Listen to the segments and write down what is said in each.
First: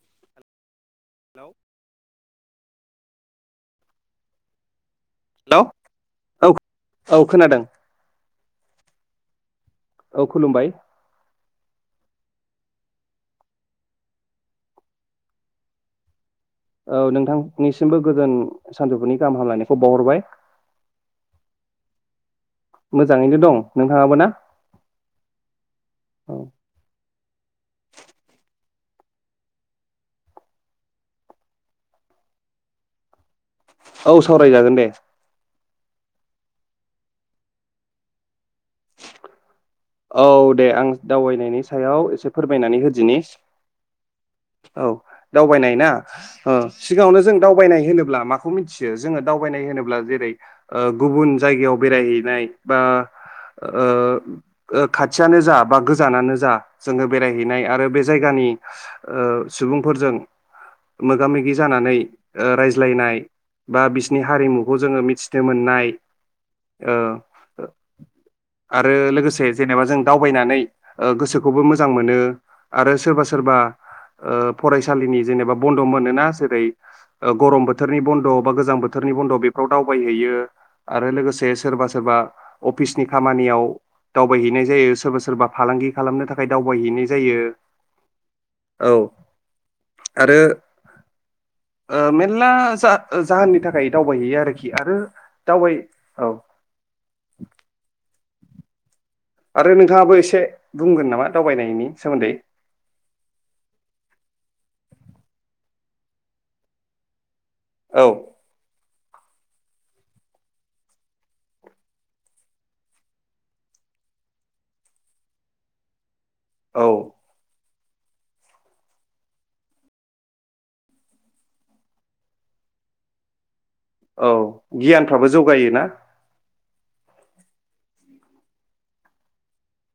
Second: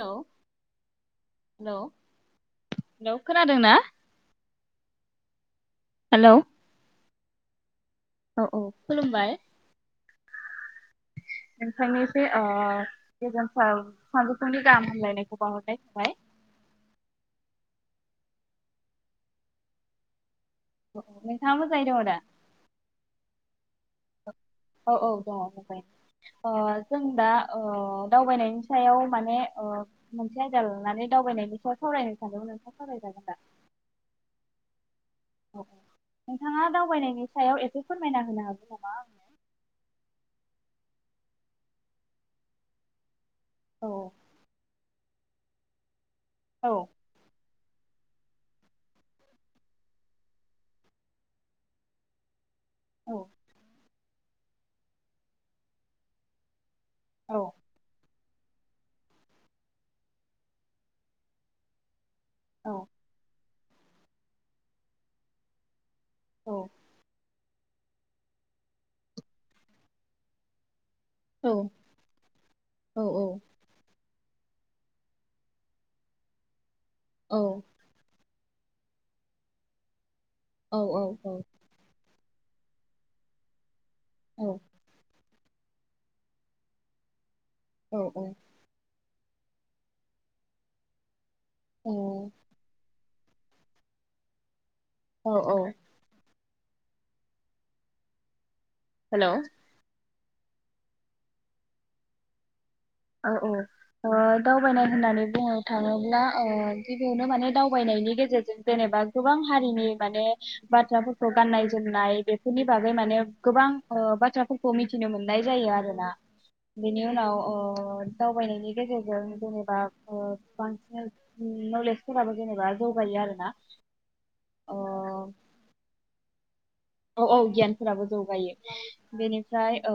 Hello hello hello खोनादों ना? Hello औ। औ खोनादों। औ औ खुलुमबाय। औ खुलुमबाय। नोंथांनिसे ओ गोजोन सानजौफुंनि गाहाम हलायनायखौ बहरनाय थाबाय। औ नोंथांनिसिमबो गोजोन सानजौफुनि गाहाम हामलायनायखौ बावहरबाय। ओ नोंथाङा मोजाङै दङ' दा? मोजाङैनो दं। नोंथाङाबो ना औ औ दंङ' औ मोजांयोय ओ जोंदा ओ दावबायनायनि सायाव सायाव माने ओ मोनसे आयदा लानानै दावबायनायनायनि सायाव सावरायनो सानदोंमोन नोंथाङा सावरायजागोन दा? औ सावरायजागोन दे। औ औ नोंथाङा दावबायनायनि सायाव एसे फोरमायना होनो हागोन नामा आंनो? औ दे आं दावबायनायनि सायाव एसे फोरमायनानै होदिनि। औ। औ दावबायनाय ना? औ सिगाङावनो जों दावबायनाय होनोब्ला माखौ मिथियो जोङो दावबायनाय होनोब्ला जेरै ओ गुबुन जायगायाव बेरायहैनाय बा औ ओ ओ खाथियानो जा बा गोजानानो जा जोङो औ बेरायहैनाय आरो बे जायगानि ओ सुबुंफोरजों मोगा मोगि जानानै ओ औ रायज्लायनाय बा बिसिनि हारिमुखौ जोङो मिथिनो मोननाय औ। ओ आरो लोगोसे जेनेबा जों दावबायनानै ओ औ गोसोखौबो मोजां मोनो आरो औ सोरबा औ सोरबा ओ फरायसालिनि जेनेबा बन्द' मोनोना जेरै गरम बोथोरनि बन्द' बा गोजां बोथोरनि बन्द' बेफ्राव दावबायहैयो। ओ औ आरो लोगोसे सोरबा सोरबा अफिसनि खामानियाव दावबायहैनाय जायो सोरबा सोरबा फालांगि खालामनो थाखाय दावबायहैनाय जायो। औ औ। औ आरो ओ औ मेनला जा ओ जाहोननि थाखाय दावबायहैयो आरोख खि आरो औ औ दावबाय औ। [inaudible] हेलौ आरो नोथांङाबो एसे से बुंगोन नामा दावबायनायनि सोमोन्दै? आ औ ओ दावबायनाय होननानै बुङो थाङोब्ला ओ गिबियावनो माने औ दावबायनायनि गेजेरजों जेनेबा गोबां हारिनि माने बाथ्राफोरखौ गाननाय जोमनाय बेफोरनि बागै माने गोबां ओ बाथ्राफोरखौ मिथिनो मोननाय जायो आरोना। औ बेनि उनाव अ ओ दावबायनायनि गेजेरजों जेनेबा ओ बांसिन नलेजफोराबो जेनेबा जौगायो आरोना। औ ओ गियानफ्राबो जौगायो ना। औ औ गियानफोराबो जौगायो बेनिफ्राय ओ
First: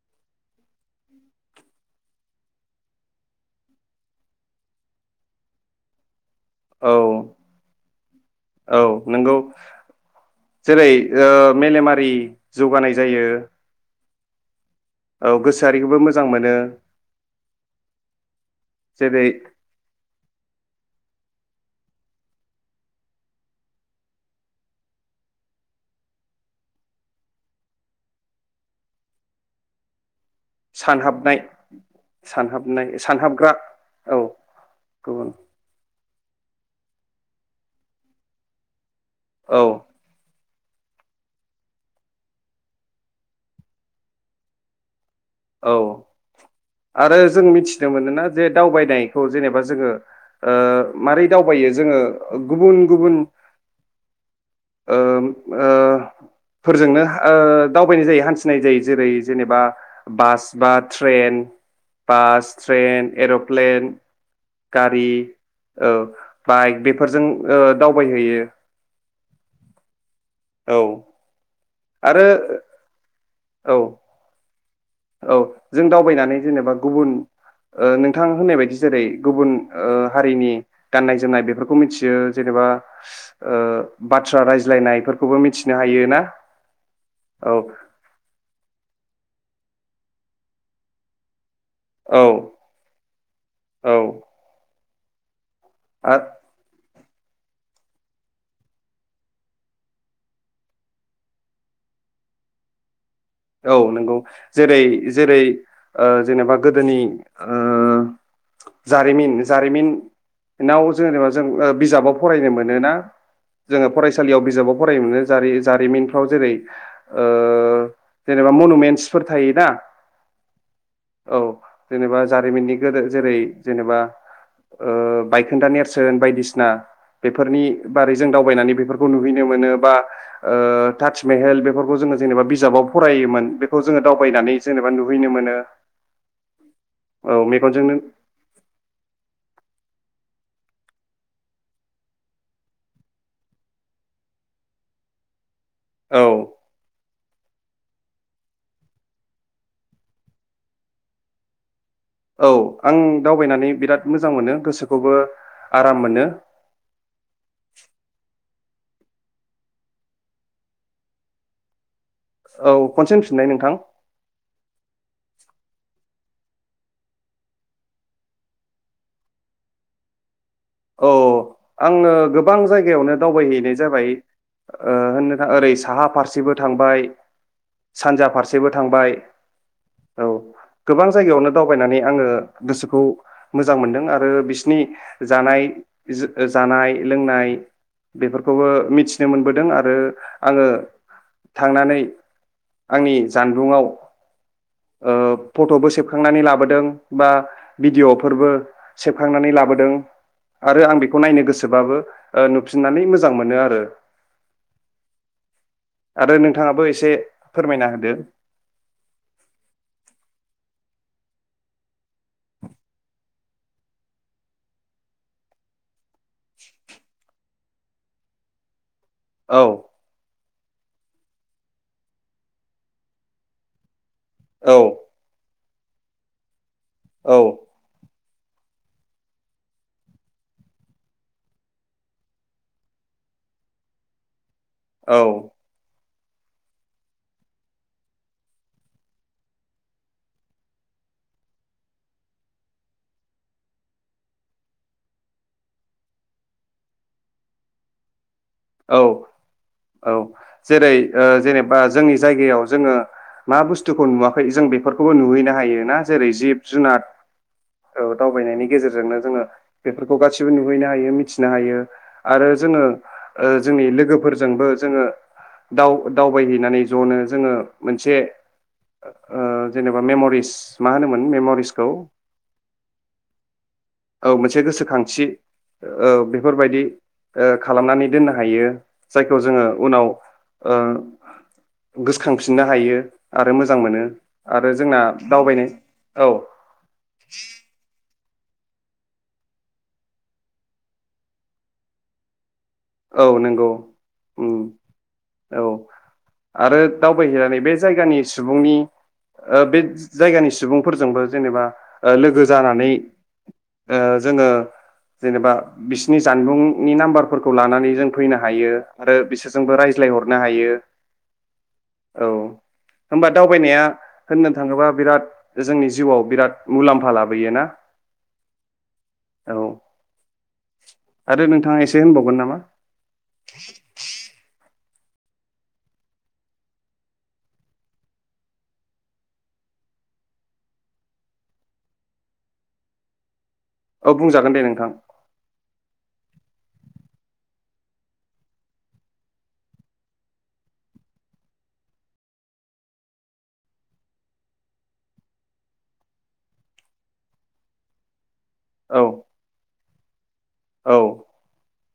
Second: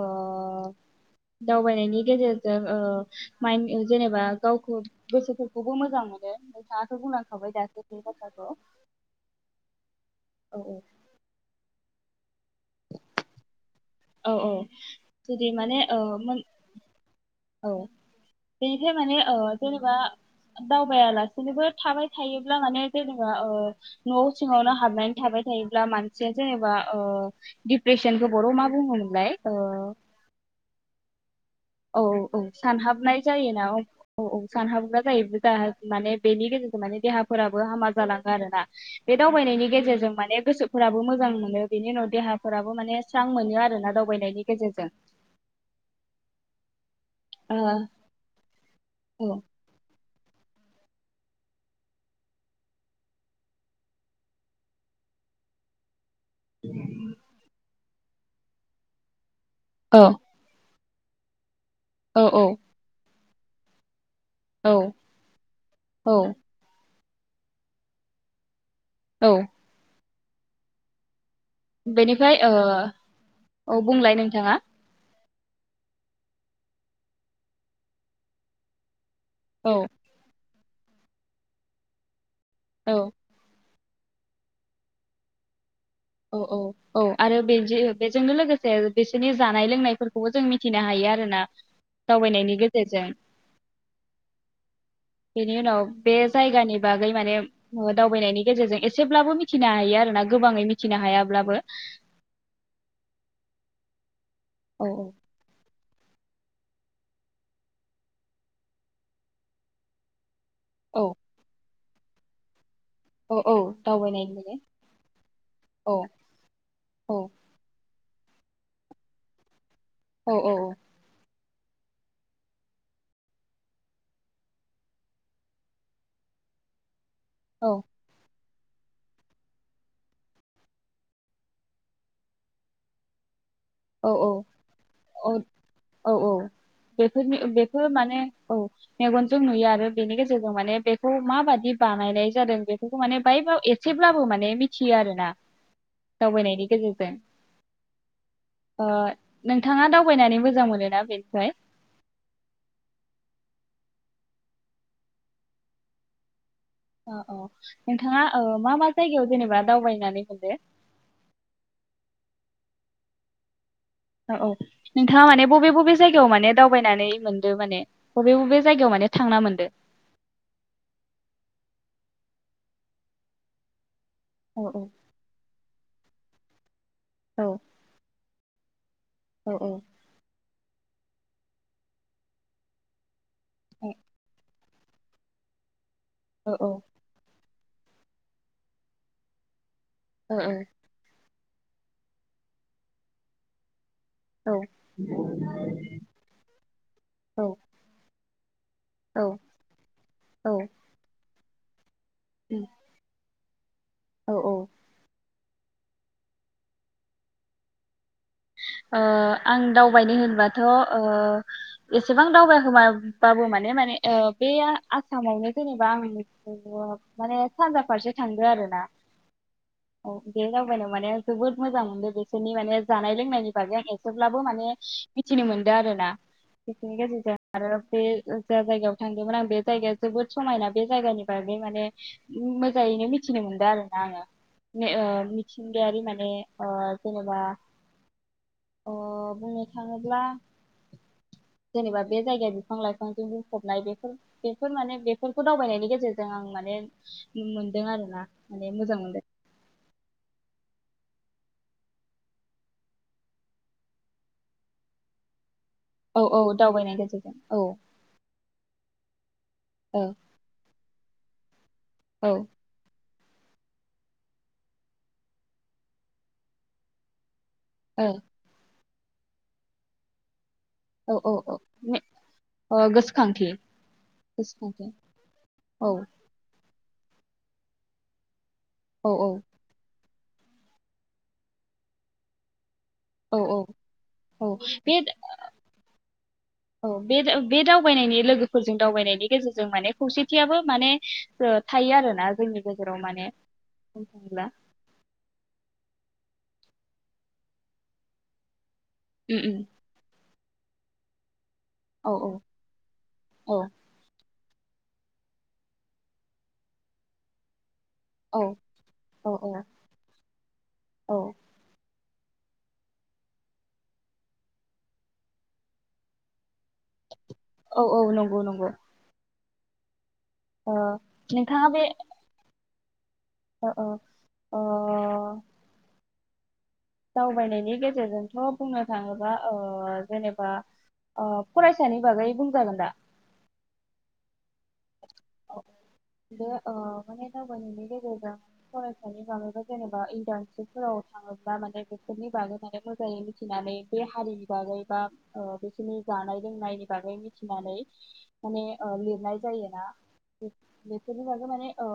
दावबायनायनि गेजेरजों ओ माइन जेनेबा गावखौ गोसोफोरखौबो मोजां औ नोंथाङाथ' बुंलांखाबाय दासो बे बाथ्राखौ औ औ नंगौ औ जेरै ओ मेलेमारि जौगानाय जायो। औ औ। औ जुदि माने गोसोआरिखोबो ओ मोजां मोन मोनो। औ बेनिफ्राय माने जेरै ओ जेनेबा दावबायायालासिनोबो थाबाय थायोब्ला माने जेनेबा ओ, न'आव सिङावनो हाबनानै थाबाय थायोब्ला मानसिया जेनेबा ओ डिप्रेसनखौ बर'आव मा बुङोमोनलाय? ओ सानहाबनाय। औ औ औ सानहाबनाय जायोना? औ औ सानहाबग्रा जायो गुबुन जुदा माने बेनि गेजेरजों माने देहाफोराबो हामा जालाङो आरोना। बे औ दावबायनायनि गेजेरजों माने गोसोफ फोराबो मोजां मोनो बेनि उनाव देहाफोराबो माने स्रां मोनो आरो ना दावबायनायनि गेजेरजों। औ। आरो जों ओ मिथिनो मोनोना जे दावबायनायखौ जेनेबा जोङो ओ मारै दावबायो जोङो गुबुन गुबुन ओ ओ। फोरजोंनो ओ दावबायनाय जायो हान्थिनाय जायो जेरै जेनेबा औ बास बा ट्रेन, औ औ बास, ट्रेन, एर' प्लेन औ गारि औ बाइक बे फोरजों ओ दावबायहैयो। औ। औ। आरो बेनिफ्राय ओ औ बुंलाय नोंथाङा। औ जों दावबायनानै जेनेबा गुबुन ओ नोंथाङा होननाय बायदि जेरै गुबुन औ ओ हारिनि गाननाय जोमनाय बेफोरखौ मिथियो जेनेबा औ ओ बाथ्रा रायज्लायनायफोरखौबो मिथि औ औ औ आरो बे जो बेजोंनो लोगोसे बिसोरनि जानाय लोंनायफोरखौबो जों मिथिनो हायो आरोना। औ दावबायनायनि गेजेरजों। औ बेनि उनाव बे आ जायगानि बागै माने दावबायनायनि गेजेरजों एसेब्लाबो मिथिनो हायो आरोना गोबाङै मिथिनो हायाब्लाबो औ नोंगौ। जेरै औ जेरै ओ जेनेबा गोदोनि ओ जारिमिन जारिमिन नाव औ जेनेबा जों ओ बिजाबाव फरायनो मोनोना औ औ जोङो दावबायनायनि फरायसालियाव बागै बिजाबाव फरायनो मोनो औ जारि-जारिमिनफ्राव जेरै औ ओ जेनेबा मनुमेन्टसफोर थायो ना औ औ। औ जेनेबा जारिमिननि गोदो जेरै जेनेबा ओ बायखोन्दा नेरसोन बायदिसिना बेफोरनि औ बारै जों दाउ दावबायनानै बेफोरखौ नुहैनो मोनो बा ओ ताजमेहेल बेफोरखौ जोङो जेनेबा बिजाबाव फरायोमोन बे औ औ औ औ औ बेफोरनि औ बेफोर मेगनजोंनो माने औ मेगनजों नुयो आरो बेनि गेजेरजों माने बेखौ माबादि बानायनाय जादों बेफोरखौ माने बायबाव एसेब्लाबो माने मिथियो आरोना। औ दावबायनायनि गेजेरजों। ओ नोंथाङा दावबायनानै मोजां मोनोना बेनिफ्राय औ आं दावबायनानै बिराद मोजां मोनो गोसोखौबो आराम मोनो। औ औ ओ नोंथाङा मा मा जायगायाव जेनेबा दावबायनानै मोनदो? औ खनसे होन फिननाय नोंथां। औ औ नोंथाङा माने बबे बबे जायगायाव माने दावबायनानै मोनदो माने बबे बबे जायगायाव माने थांना मोनदो? औ आङो गोबां जायगायावनो दावबायहैनाय जाबाय। औ औ ओ होननोथां ओरै साहा फारसेबो थांबाय। सानजा फार थांबाय औ औ गोबां जायगायावनो दावबायनानै आङो गोसोखौ मोजां औ मोनदों आरो बि स्नि जानाय औ जानाय लोंनाय बेफोरखौबो मिथिनो मोनबोदों आ रो औ आङो थांनानै आंनि जानबुंआव औ ओ फट'बो सेबखांनानै लाबोदों बा औ भिडिअ फोरबो औ सेबखांनानै लाबोदों आरो आं बेखौ नायनो गोसोबाबो ओ नुफिनानै मो जां मोनो आरो औ औ आरो नोंथाङाबो एसे फोरमायना होदो। ओ आं दावबायनो होनबाथ' ओ एसेबां दावबायखोमाबाबो माने माने ओ बे आसामावनो जेनेबा आं माने ओ सानजा फारसे थांगो आरोना। औ औ बे दावबायनायाव माने जोबोद मोजां मोनदों बिसोरनि माने जानाय लोंनायनि बागै आंङो ब्लाबो माने औ मिथिनो मोन दो आरोना [unintelligible] गेजेरजों औ आरो बे जा जायगायाव थांदोंमोन आं बे जायगाया जोबोद समायना बे जायगानि बागै माने मोजांङैनो मिथिनो मोनदों आरो ना आंङो। ने औ आरो मिथिंगायारि मान ए ओ जेनेबा अ बुंनो थांङोब्ला जेनेबा बे जायगाया बिफां लाइफांजों बुंफबनाय बेफोर बेफोर माने बेफोरखौ दावबायनायनि गेजेरजों आं माने मोनदों आरोना। माने मोजां मोनदों औ औ जेरै ओ जेनेबा जोंनि जायगायाव जोंङो मा बुस्थुखौ नुवाखै जों बेफोरखौबो नुहैनो हायो। ना औ जेरै औ जिब दावबायनायनि जुनार गेजेरजों औ दावबायनायनि गेजेरजोंनो जोंङो औ बेफोरखौ गासिबो नुहैनो हायो। मि थिनो हायो। औ आरो जोङो जोंनि लोगोफोरजोंबो जोङो दाव-दावबायहैनानै जनो जोंङो औ मोनसे ओ जेनेबा मेम'रिस मा औ होनोमोन औ औ मेमरिसखौ मे- अ गोसोखांथि औ मोनसे गोसोखांथि औ ओ बेफोरबायदि बिदि खालामनानै दोननो हायो। औ जायखौ जोंङो उनाव ओ गोसोखांफिननो हायो। औ आरो औ मोजां मोनो औ आरो बे जोंना दावबायनाय औ औ बे दावबायनायनि फोरजों दावबायनायनि गेजेरजों माने खौसेथियाबो माने थायो आरोना जोंनि गेजेराव माने औ नंगौ बुंनो थाङोब्ला औ। आरो दावबायहैनानै बे जायगानि सुबुंनि उम ओ उम बे जायगानिस सुबुंफोरजोंबो जेनेबा औ औ लोगो जानानै औ ओ जोंङो जेनेबा बिसिनि जानबुंनि नाम्बारफोरखौ खौ लानानै जों फैनो औ हायो आरो औ बिसोरजोंबो रायज्लायहरनो हायो। औ औ होनबा दावबायनाया होननो थाङोबा बिराद जोंनि जिउआव बिराद मुलाम्फा लाबो औ औ नंगौ नंगौ। औ। अ आरो नोंथांहा नोंथाङा बे एसे [unintelligible] अ अ। दावबायनायनि गेजेरजोंथ' बुंनो थाङोबा अ जेनेबा अ फरायसानि बागै बुंजागोन दा औ बुंजागोन दे नोंथां। औ बे माने दावबायनायनि गेजेरजों फरायसानि बागै बा जेनेबा इन्टार्नसिटफोराव थाङोब्ला माने बेफोरनि बागै माने मोजाङै मिथिनानै बे हारिनि बागै बा ओ बिसोरनि जानाय लोंनायनि बागै मिथिनानै माने ओ औ लिरनाय जायोना औ बेफोरनि बागै माने ओ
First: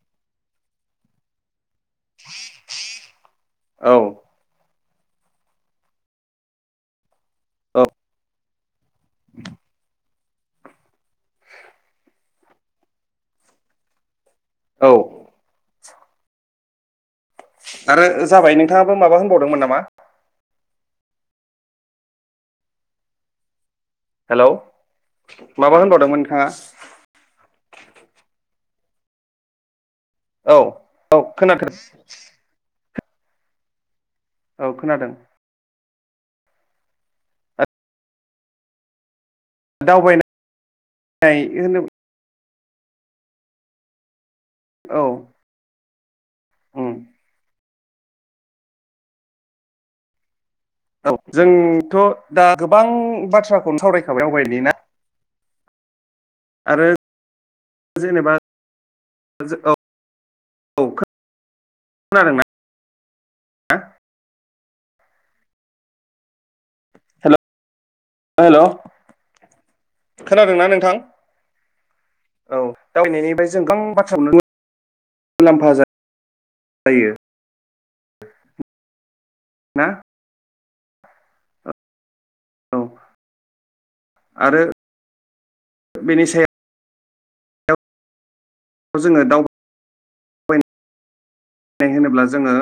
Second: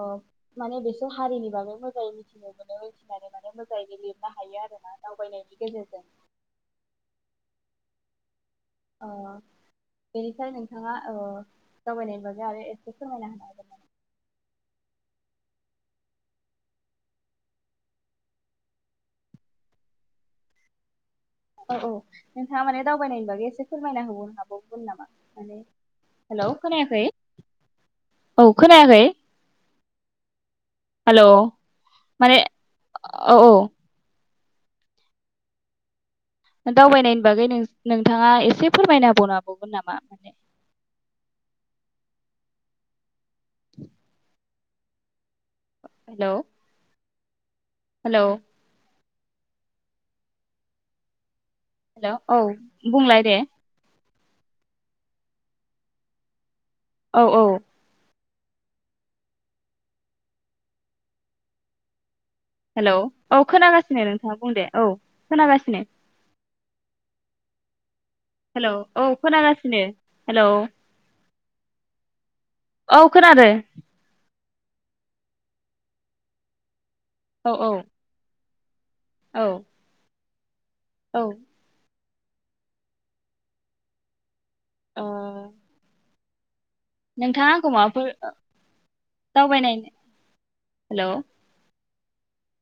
माने बेसोर हारिनि बागै मोजाङै मिथिनो मोनो मिथि आरो माने औ मोजाङै लिरनो हायो आरो। दावबायनायनि गेजेरजों औ ओ बेनिखाय नोंथाङा ओ दावबायनायनि बागै आरो एसे फोरमायना होनो हागोन नामा? औ आरो जाबाय नोंथाङाबो माबा होनबावदोंमोन नामा? औ औ नोंथाङा माने दावबायनायनि बागै एसे फोरमायना होनो हेलौ हाबावगोन नामा माने माबा होनबावदोंमोन नोंथाङा हेल' खोनायाखै। औ खोनायाखै। औ औ हेलौ खोनाथार माने औ औ। औ खोनादों। दावबायनायनि बागै नों नोंथाङा एसे फोरमायनो होबावनो हाबावगोन नामा माने दावबायनाय होनो औ। हेलौ। उम। हेलौ औ। हेलौ जोंथ' औ दा गोबां बुंलाय दे बाथ्राखौनो सावराय [unintelligible] आरो औ औ जेनेबा औ [unintelligible] हेलौ औ खोनागासिनो नोंथाङा बुं दे। औ खोनागासिनो। हेलौ हेल' हेलौ औ खोनागासिनो हेलौ। खोनादोंना नोंथां औ दावायनायनिफ्राय जों गोबां बाथ्राखौ नुनो मुलाम्फा जायो। औ औ। औ ना। औ। औ आरो ओ बेनि सायाव नोंथाङा आंखौ माबाफोर जोङो दावबाय दावबायनाय हेलौ नाय होनोब्ला जोङो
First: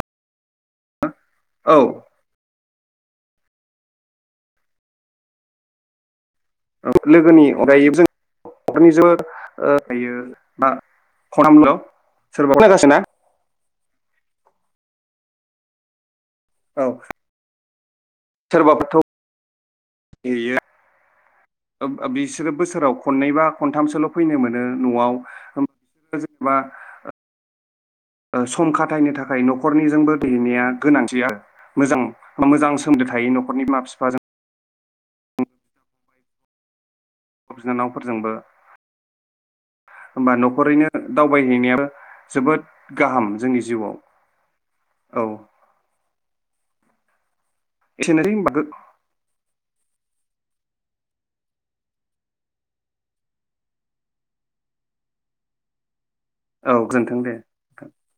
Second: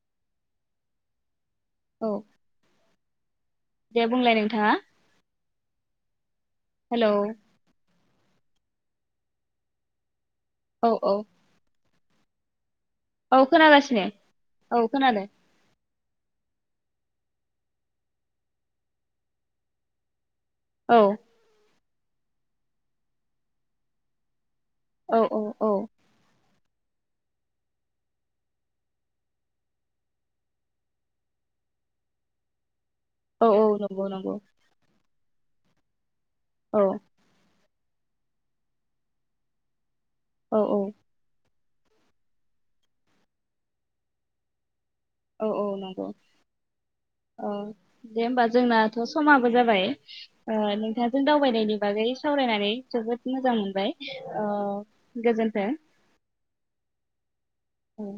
औ। दे बुंलाय नोंथाङा। ओ हेलौ लोगोनि अनगायै जों [unintelligible] मा औ औ खलामदो। सोरबा खोनागासिना? औ खोनागासिनो औ खोनादों। औ सोरबाफोरथ' गियो औ अब अ बिसोरो बोसोराव खननै बा खनथामसोल' फैनो मोनो न'आव औ औ औ बिसोरो जेनेबा [inaudible] सम खाथायनो थाखाय न'खरनिजोंबो दैहैनाया गोनांथि आरो मोजां-मोजां सोमोनदो थायो औ न'खरनि औ बिमा नंगौ बिफाजों नंगौ औ बिनानावफोरजोंबो होमबा औ न'खरैनो औ दावबायहैनाया जोबोद गाहाम जोंनि जिउआव औ औ नंगौ औ दे एसेनोसै होमबा होनबा जोंनाथ' समाबो जाबाय अ नोंथांजों दावबायनायनि बागै सावरायनानै जोबोद मोजां मोनबाय अ गोजोन्थों। औ गोजोनथों दे नोंथां औ।